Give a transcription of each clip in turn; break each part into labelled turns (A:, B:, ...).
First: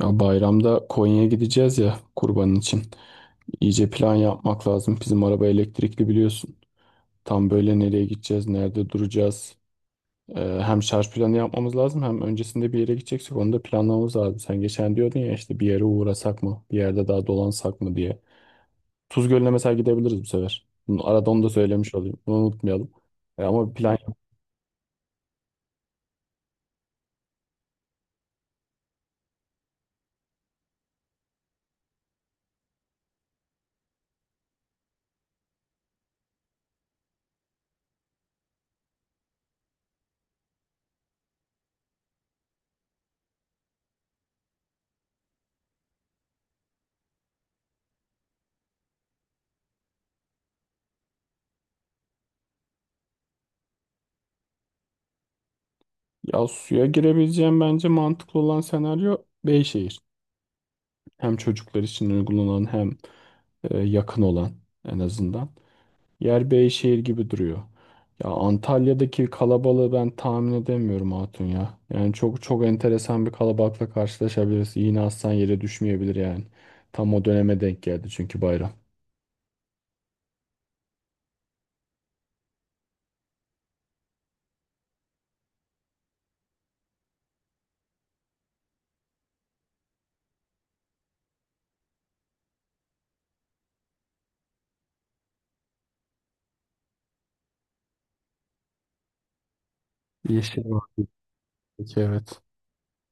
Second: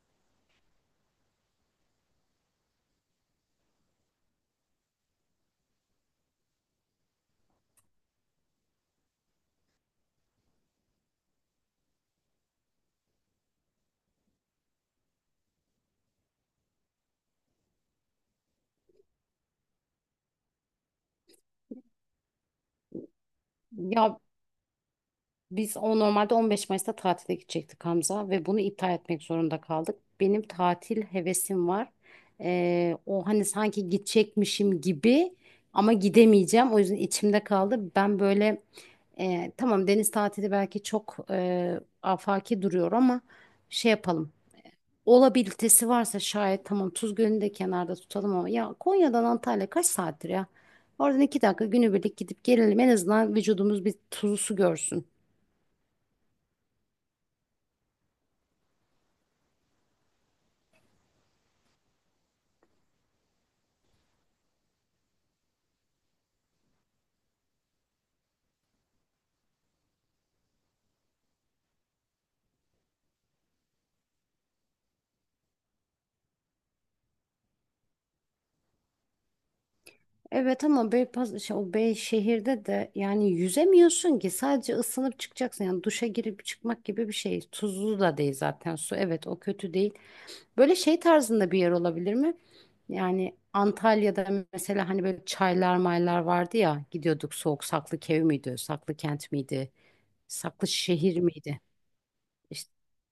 A: Ya bayramda Konya'ya gideceğiz ya kurbanın için. İyice plan yapmak lazım. Bizim araba elektrikli biliyorsun. Tam böyle nereye gideceğiz, nerede duracağız. Hem şarj planı yapmamız lazım hem öncesinde bir yere gideceksek onu da planlamamız lazım. Sen geçen diyordun ya işte bir yere uğrasak mı, bir yerde daha dolansak mı diye. Tuz Gölü'ne mesela gidebiliriz bu sefer. Bunu, arada onu da söylemiş olayım. Bunu unutmayalım. Ama bir plan
B: Ya
A: yap.
B: biz o normalde 15 Mayıs'ta tatile gidecektik Hamza ve bunu iptal etmek zorunda kaldık. Benim tatil hevesim var. O hani sanki gidecekmişim gibi ama gidemeyeceğim. O yüzden içimde kaldı. Ben böyle tamam, deniz tatili belki çok afaki duruyor ama şey yapalım. Olabilitesi varsa şayet tamam, Tuz Gölü'nü de kenarda tutalım ama ya Konya'dan Antalya kaç saattir ya? Oradan iki dakika günübirlik gidip gelelim. En azından vücudumuz bir tuzlu su görsün.
A: Ya suya girebileceğim bence mantıklı olan senaryo Beyşehir. Hem çocuklar için uygulanan hem yakın olan en azından. Yer Beyşehir gibi duruyor. Ya Antalya'daki kalabalığı ben tahmin edemiyorum Hatun ya. Yani çok çok enteresan bir kalabalıkla karşılaşabiliriz. Yine aslan yere düşmeyebilir yani. Tam o döneme denk geldi çünkü bayram.
B: Evet ama o Bey şehirde de yani yüzemiyorsun ki, sadece ısınıp çıkacaksın. Yani duşa girip çıkmak gibi bir şey. Tuzlu da değil zaten su. Evet, o kötü değil. Böyle şey tarzında bir yer olabilir mi? Yani Antalya'da mesela hani böyle çaylar maylar vardı ya, gidiyorduk, soğuk. Saklı Kevi miydi? Saklı Kent miydi? Saklı
A: Yeşil var.
B: Şehir miydi?
A: Peki, evet.
B: İşte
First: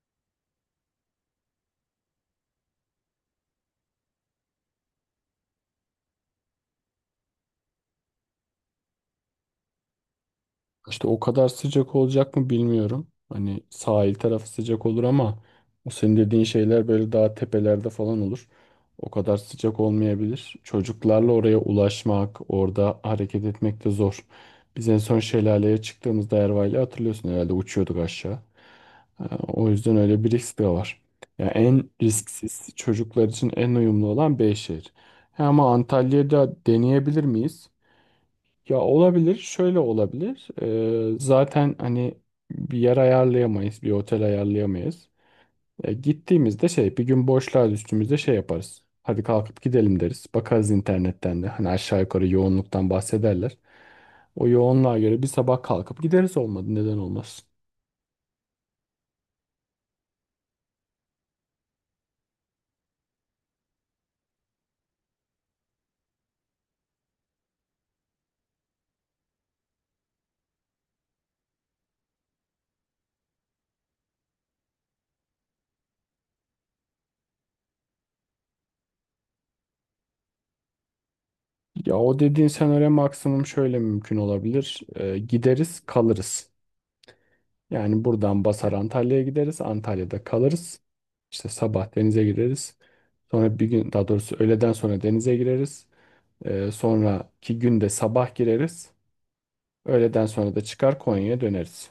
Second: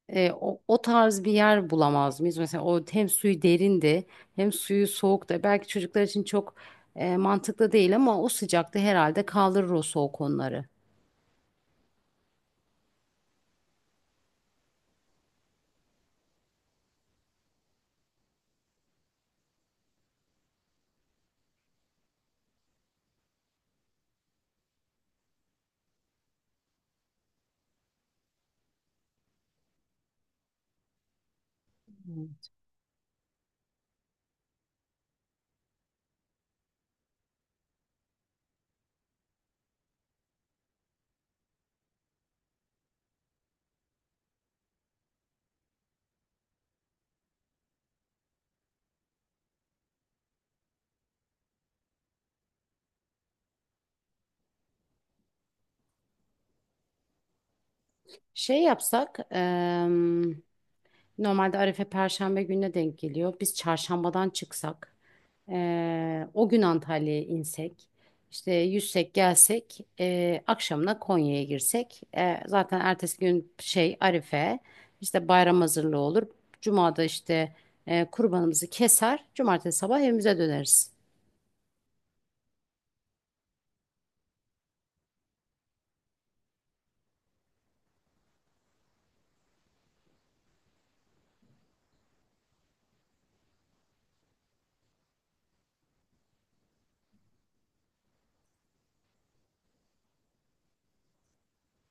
B: o tarz bir yer bulamaz mıyız? Mesela o hem suyu derindi hem suyu soğuktu. Belki çocuklar için çok mantıklı değil ama o sıcakta herhalde kaldırır o soğuk onları.
A: İşte o kadar sıcak olacak mı bilmiyorum. Hani sahil tarafı sıcak olur ama o senin dediğin şeyler böyle daha tepelerde falan olur. O kadar sıcak olmayabilir. Çocuklarla oraya ulaşmak, orada hareket etmek de zor. Biz en son şelaleye çıktığımızda Erva'yla hatırlıyorsun herhalde uçuyorduk aşağı. O yüzden öyle bir risk de var. Ya en
B: Hmm.
A: risksiz çocuklar için en uyumlu olan Beyşehir. Ha, ama Antalya'da deneyebilir miyiz? Ya olabilir, şöyle olabilir. Zaten hani bir yer ayarlayamayız, bir otel ayarlayamayız. Gittiğimizde bir gün boşluğa düştüğümüzde şey yaparız. Hadi kalkıp gidelim deriz. Bakarız internetten de. Hani aşağı yukarı yoğunluktan bahsederler. O yoğunluğa göre bir sabah kalkıp gideriz olmadı. Neden olmasın?
B: Şey yapsak, normalde Arife Perşembe gününe denk geliyor. Biz çarşambadan çıksak. O gün Antalya'ya insek, işte yüzsek gelsek, akşamına Konya'ya girsek. E, zaten ertesi gün şey, Arife, işte bayram hazırlığı olur. Cuma'da işte kurbanımızı keser, cumartesi sabah evimize döneriz.
A: Ya o dediğin senaryo maksimum şöyle mümkün olabilir. Gideriz, kalırız. Yani buradan basar Antalya'ya gideriz, Antalya'da kalırız. İşte sabah denize gireriz. Sonra bir gün daha doğrusu öğleden sonra denize gireriz. Sonraki günde sabah gireriz. Öğleden sonra da çıkar Konya'ya döneriz.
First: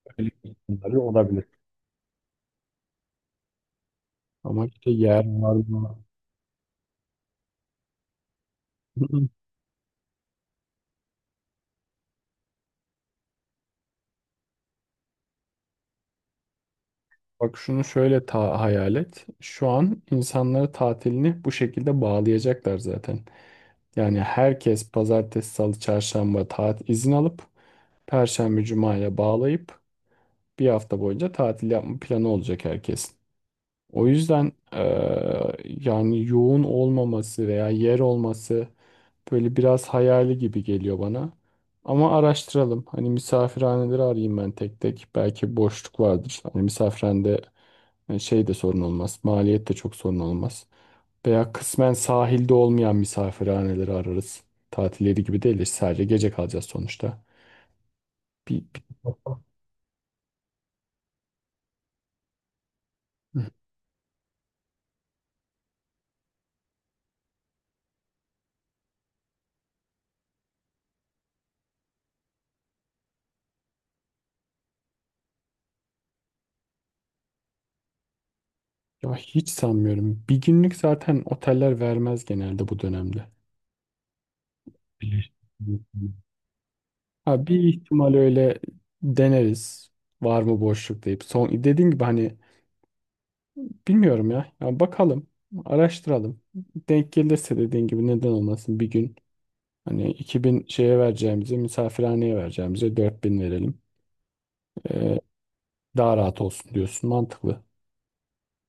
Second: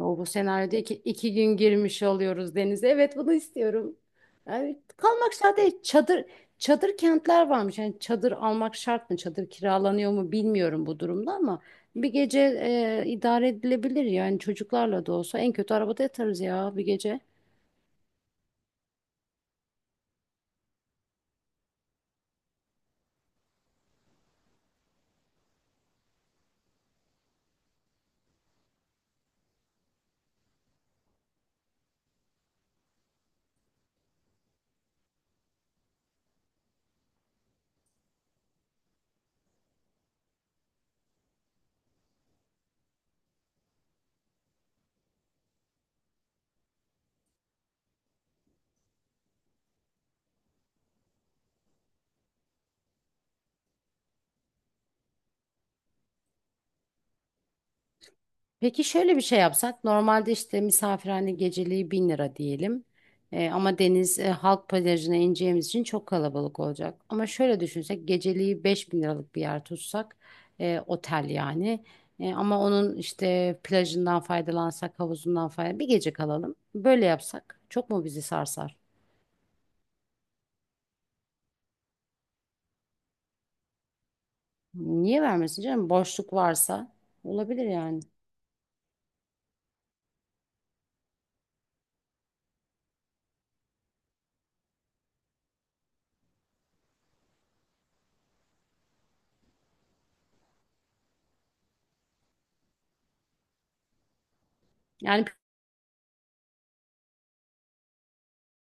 B: O bu
A: Öyle
B: senaryoda iki,
A: ihtimalleri
B: iki
A: olabilir.
B: gün girmiş oluyoruz denize. Evet, bunu istiyorum.
A: Ama
B: Yani
A: işte yer
B: kalmak
A: var
B: şart değil.
A: mı?
B: Çadır kentler varmış. Yani çadır almak şart mı?
A: Hı-hı.
B: Çadır kiralanıyor mu, bilmiyorum bu durumda, ama bir gece idare edilebilir. Yani çocuklarla da olsa en kötü arabada yatarız ya bir gece.
A: Bak şunu şöyle ta hayal et. Şu an insanları tatilini bu şekilde bağlayacaklar zaten. Yani herkes pazartesi, salı, çarşamba tatil izin alıp perşembe, cumaya bağlayıp bir hafta boyunca tatil yapma planı olacak herkesin. O yüzden yani yoğun olmaması veya yer olması böyle biraz hayali gibi geliyor bana. Ama araştıralım. Hani misafirhaneleri arayayım ben tek tek. Belki boşluk vardır. Hani misafirhanede şey de sorun olmaz. Maliyet de çok sorun olmaz. Veya kısmen sahilde olmayan misafirhaneleri ararız. Tatilleri gibi değil de sadece gece kalacağız sonuçta.
B: Peki şöyle bir şey yapsak: normalde işte misafirhane geceliği 1000 lira diyelim.
A: Hı.
B: Ama deniz halk plajına ineceğimiz için çok kalabalık olacak. Ama şöyle düşünsek, geceliği 5000 liralık bir yer tutsak, otel yani. E, ama onun işte plajından faydalansak, havuzundan faydalan, bir gece kalalım, böyle yapsak çok mu bizi sarsar?
A: Ya hiç sanmıyorum. Bir günlük zaten oteller vermez genelde bu dönemde.
B: Niye
A: Bilir.
B: vermesin canım, boşluk varsa
A: Ha, bir
B: olabilir yani.
A: ihtimal öyle deneriz. Var mı boşluk deyip. Son dediğin gibi hani bilmiyorum ya. Ya bakalım, araştıralım. Denk gelirse dediğin gibi neden olmasın bir gün. Hani 2.000 şeye vereceğimize, misafirhaneye vereceğimize 4.000 verelim. Ee,
B: Yani
A: Daha rahat olsun diyorsun. Mantıklı.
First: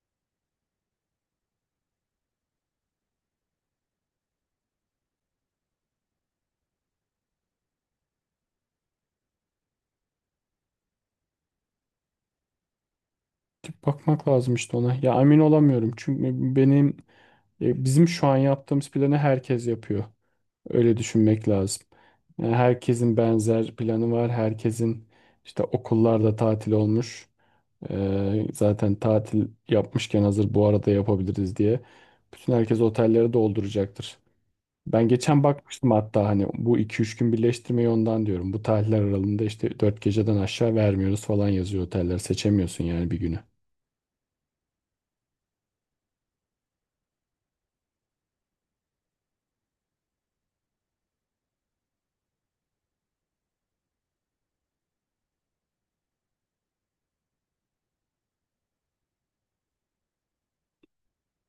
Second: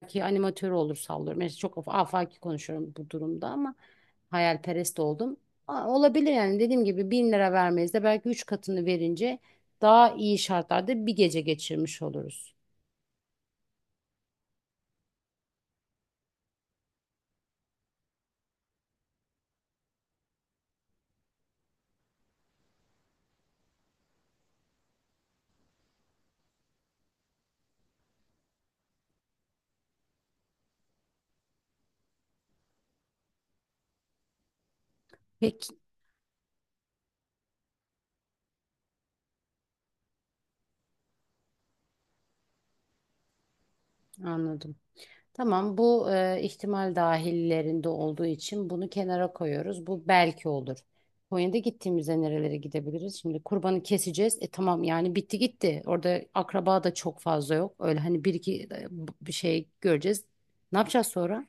B: belki animatör olur, sallıyorum. Yani çok afaki konuşuyorum bu durumda ama. Hayalperest oldum. Aa, olabilir yani, dediğim gibi bin lira vermeyiz de belki üç katını verince daha iyi şartlarda bir gece geçirmiş oluruz.
A: Bakmak lazım işte ona. Ya emin olamıyorum. Çünkü bizim şu an yaptığımız planı herkes yapıyor. Öyle düşünmek lazım. Yani herkesin benzer planı var. Herkesin işte okullarda tatil olmuş. Zaten tatil yapmışken hazır bu arada yapabiliriz diye. Bütün herkes otelleri dolduracaktır. Ben geçen
B: Peki.
A: bakmıştım hatta hani bu 2-3 gün birleştirmeyi ondan diyorum. Bu tarihler aralığında işte 4 geceden aşağı vermiyoruz falan yazıyor oteller. Seçemiyorsun yani bir günü.
B: Anladım. Tamam, bu ihtimal dahillerinde olduğu için bunu kenara koyuyoruz. Bu belki olur. Konya'da gittiğimizde nerelere gidebiliriz? Şimdi kurbanı keseceğiz. E tamam, yani bitti gitti. Orada akraba da çok fazla yok. Öyle hani bir iki bir şey göreceğiz. Ne yapacağız sonra?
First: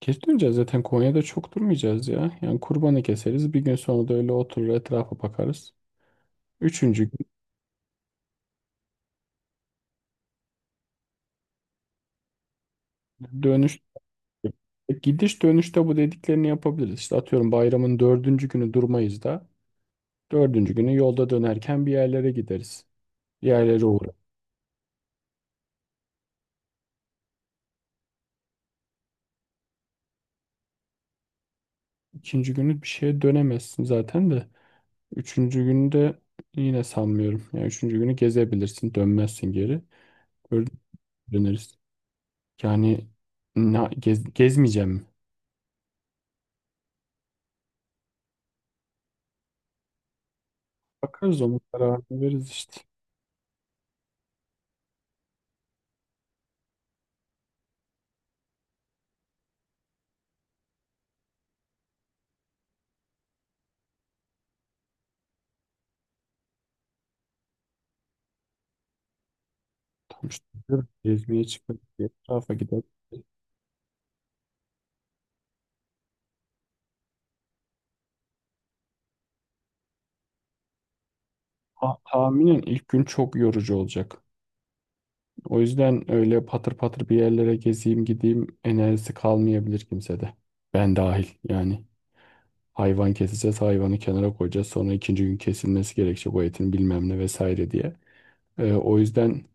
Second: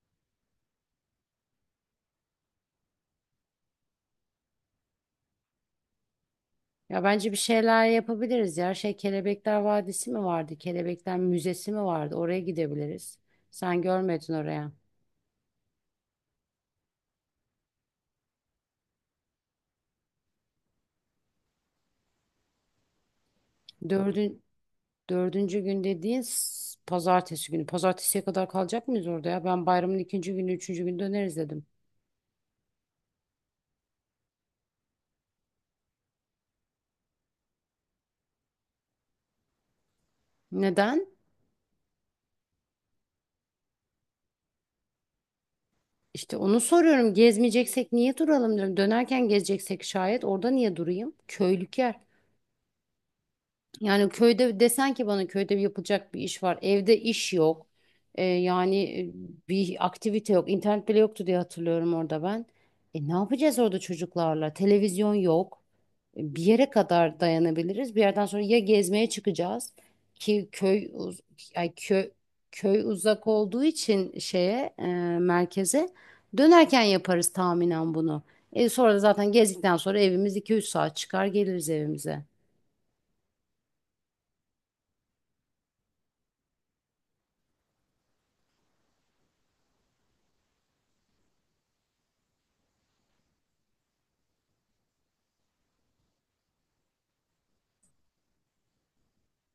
A: Geç döneceğiz zaten Konya'da çok durmayacağız ya. Yani kurbanı keseriz. Bir gün sonra da öyle oturur etrafa bakarız. Üçüncü
B: Ya
A: gün
B: bence bir şeyler yapabiliriz ya. Şey, Kelebekler Vadisi mi vardı? Kelebekler Müzesi mi vardı? Oraya gidebiliriz.
A: dönüş.
B: Sen görmedin oraya.
A: E, Gidiş dönüşte bu dediklerini yapabiliriz. İşte atıyorum bayramın dördüncü günü durmayız da dördüncü günü yolda dönerken bir yerlere gideriz. Bir yerlere uğrarız.
B: Dördün, dördüncü gün dediğin pazartesi günü. Pazartesiye kadar kalacak mıyız orada ya? Ben bayramın ikinci günü, üçüncü günü döneriz dedim.
A: İkinci günü bir şeye dönemezsin zaten de. Üçüncü günü de yine sanmıyorum. Yani üçüncü günü gezebilirsin, dönmezsin geri. Dördüncü
B: Neden?
A: günü döneriz. Yani gezmeyeceğim mi?
B: İşte onu soruyorum. Gezmeyeceksek niye duralım diyorum. Dönerken gezeceksek şayet orada niye durayım?
A: Bakarız onun
B: Köylük yer.
A: kararını veririz işte.
B: Yani köyde desen ki bana, köyde yapılacak bir iş var. Evde iş yok. Yani bir aktivite yok. İnternet bile yoktu diye hatırlıyorum orada ben. E, ne yapacağız orada çocuklarla? Televizyon yok. E, bir yere kadar dayanabiliriz. Bir yerden sonra ya gezmeye çıkacağız
A: Tam işte
B: ki
A: diyorum, gezmeye
B: ay
A: çıkmak diye
B: köy
A: etrafa
B: köy
A: gidelim.
B: uzak olduğu için merkeze dönerken yaparız tahminen bunu. E, sonra da zaten gezdikten sonra evimiz iki üç saat, çıkar geliriz evimize.
A: Tahminen ilk gün çok yorucu olacak. O yüzden öyle patır patır bir yerlere gezeyim gideyim enerjisi kalmayabilir kimsede. Ben dahil yani. Hayvan keseceğiz, hayvanı kenara koyacağız. Sonra ikinci gün kesilmesi gerekecek o etin bilmem ne vesaire diye. O yüzden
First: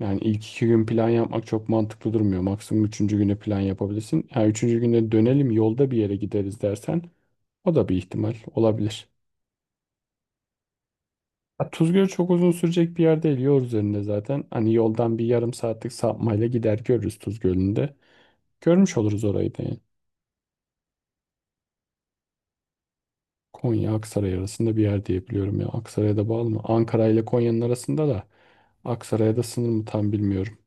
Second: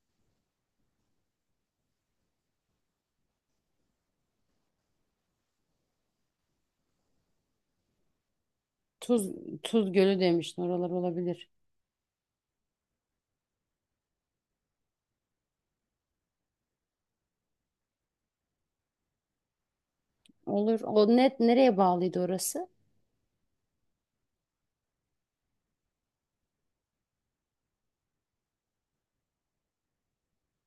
A: yani ilk iki gün plan yapmak çok mantıklı durmuyor. Maksimum üçüncü güne plan yapabilirsin. Ha, üçüncü günde dönelim yolda bir yere gideriz dersen o da bir ihtimal olabilir.
B: Tuz, Tuz Gölü demiştin. Oralar olabilir.
A: Ha, Tuzgöl çok uzun sürecek bir yer değil. Yol üzerinde zaten. Hani yoldan bir yarım saatlik sapmayla gider görürüz Tuzgöl'ünde. Görmüş oluruz orayı da yani.
B: Olur. O net nereye bağlıydı orası?
A: Konya Aksaray arasında bir yer diye biliyorum ya. Aksaray'a da bağlı mı? Ankara ile Konya'nın arasında da Aksaray'a da sınır mı tam bilmiyorum.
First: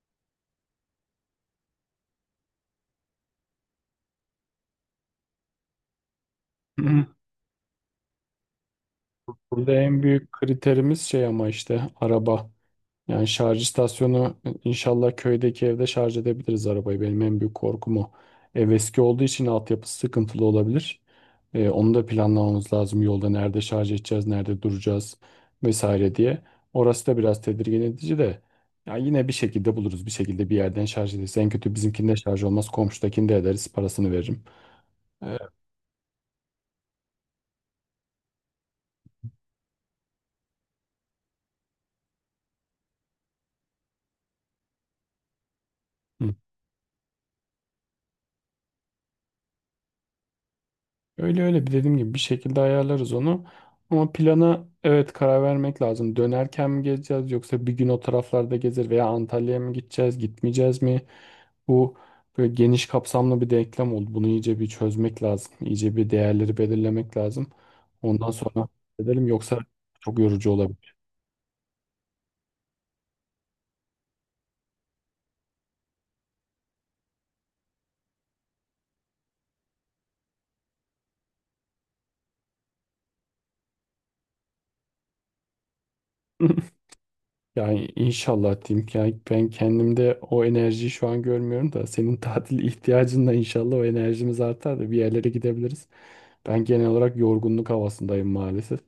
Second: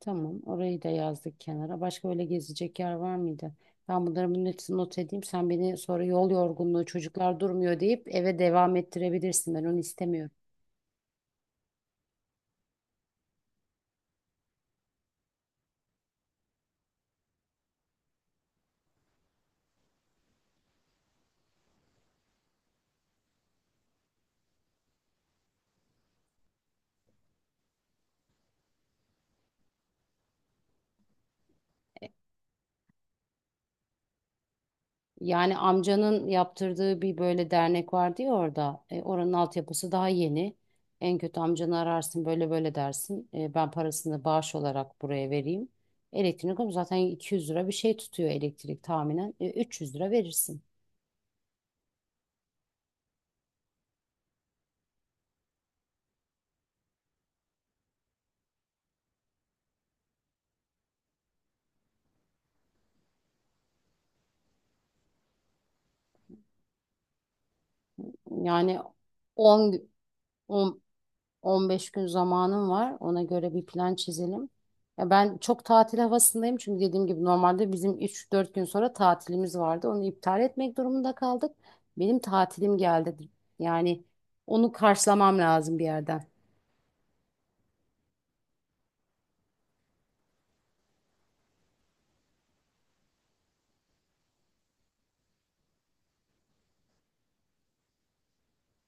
B: Tamam. Orayı da yazdık kenara. Başka öyle gezecek yer var mıydı? Ben bunun hepsini not edeyim. Sen beni sonra yol yorgunluğu, çocuklar durmuyor deyip eve devam ettirebilirsin. Ben
A: Burada
B: onu
A: en
B: istemiyorum.
A: büyük kriterimiz şey ama işte araba. Yani şarj istasyonu inşallah köydeki evde şarj edebiliriz arabayı. Benim en büyük korkum o. Ev eski olduğu için altyapısı sıkıntılı olabilir. Onu da planlamamız lazım. Yolda nerede şarj edeceğiz, nerede duracağız vesaire diye. Orası da biraz tedirgin edici de. Ya yine bir şekilde buluruz. Bir şekilde bir yerden şarj ederiz. En kötü bizimkinde şarj olmaz. Komşudakini de ederiz. Parasını veririm. Ee,
B: Yani amcanın yaptırdığı bir böyle dernek vardı ya orada. E, oranın altyapısı daha yeni. En kötü amcanı ararsın, böyle böyle dersin. E, ben parasını bağış olarak buraya vereyim.
A: hı.
B: Elektrik ama zaten 200 lira bir şey tutuyor elektrik tahminen. E, 300 lira verirsin.
A: Öyle öyle bir dediğim gibi bir şekilde ayarlarız onu. Ama plana evet karar vermek lazım. Dönerken mi gezeceğiz yoksa bir gün o taraflarda gezer veya Antalya'ya mı gideceğiz, gitmeyeceğiz mi? Bu böyle geniş kapsamlı bir denklem oldu. Bunu iyice bir çözmek lazım. İyice bir değerleri belirlemek lazım. Ondan sonra
B: Yani
A: edelim yoksa
B: 10.
A: çok yorucu olabilir.
B: 15 gün zamanım var. Ona göre bir plan çizelim. Ya ben çok tatil havasındayım çünkü dediğim gibi normalde bizim üç dört gün sonra tatilimiz vardı. Onu iptal etmek durumunda kaldık. Benim tatilim geldi. Yani onu karşılamam lazım bir yerden.
A: Yani inşallah diyeyim ki yani ben kendimde o enerjiyi şu an görmüyorum da senin tatil ihtiyacınla inşallah o enerjimiz artar da bir yerlere gidebiliriz. Ben genel olarak yorgunluk havasındayım maalesef.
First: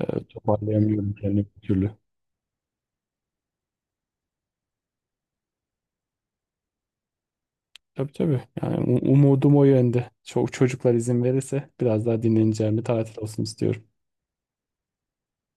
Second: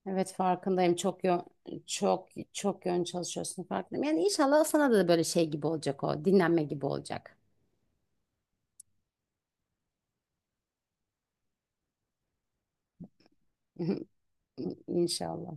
B: Evet, farkındayım.
A: Toparlayamıyorum kendimi bir türlü.
B: Çok çok yön çalışıyorsun, farkındayım. Yani inşallah sana da böyle şey gibi olacak o. Dinlenme gibi olacak.
A: Tabii, tabii. Yani umudum o yönde. Çok çocuklar izin verirse biraz daha dinleneceğim bir tatil olsun istiyorum.
B: İnşallah.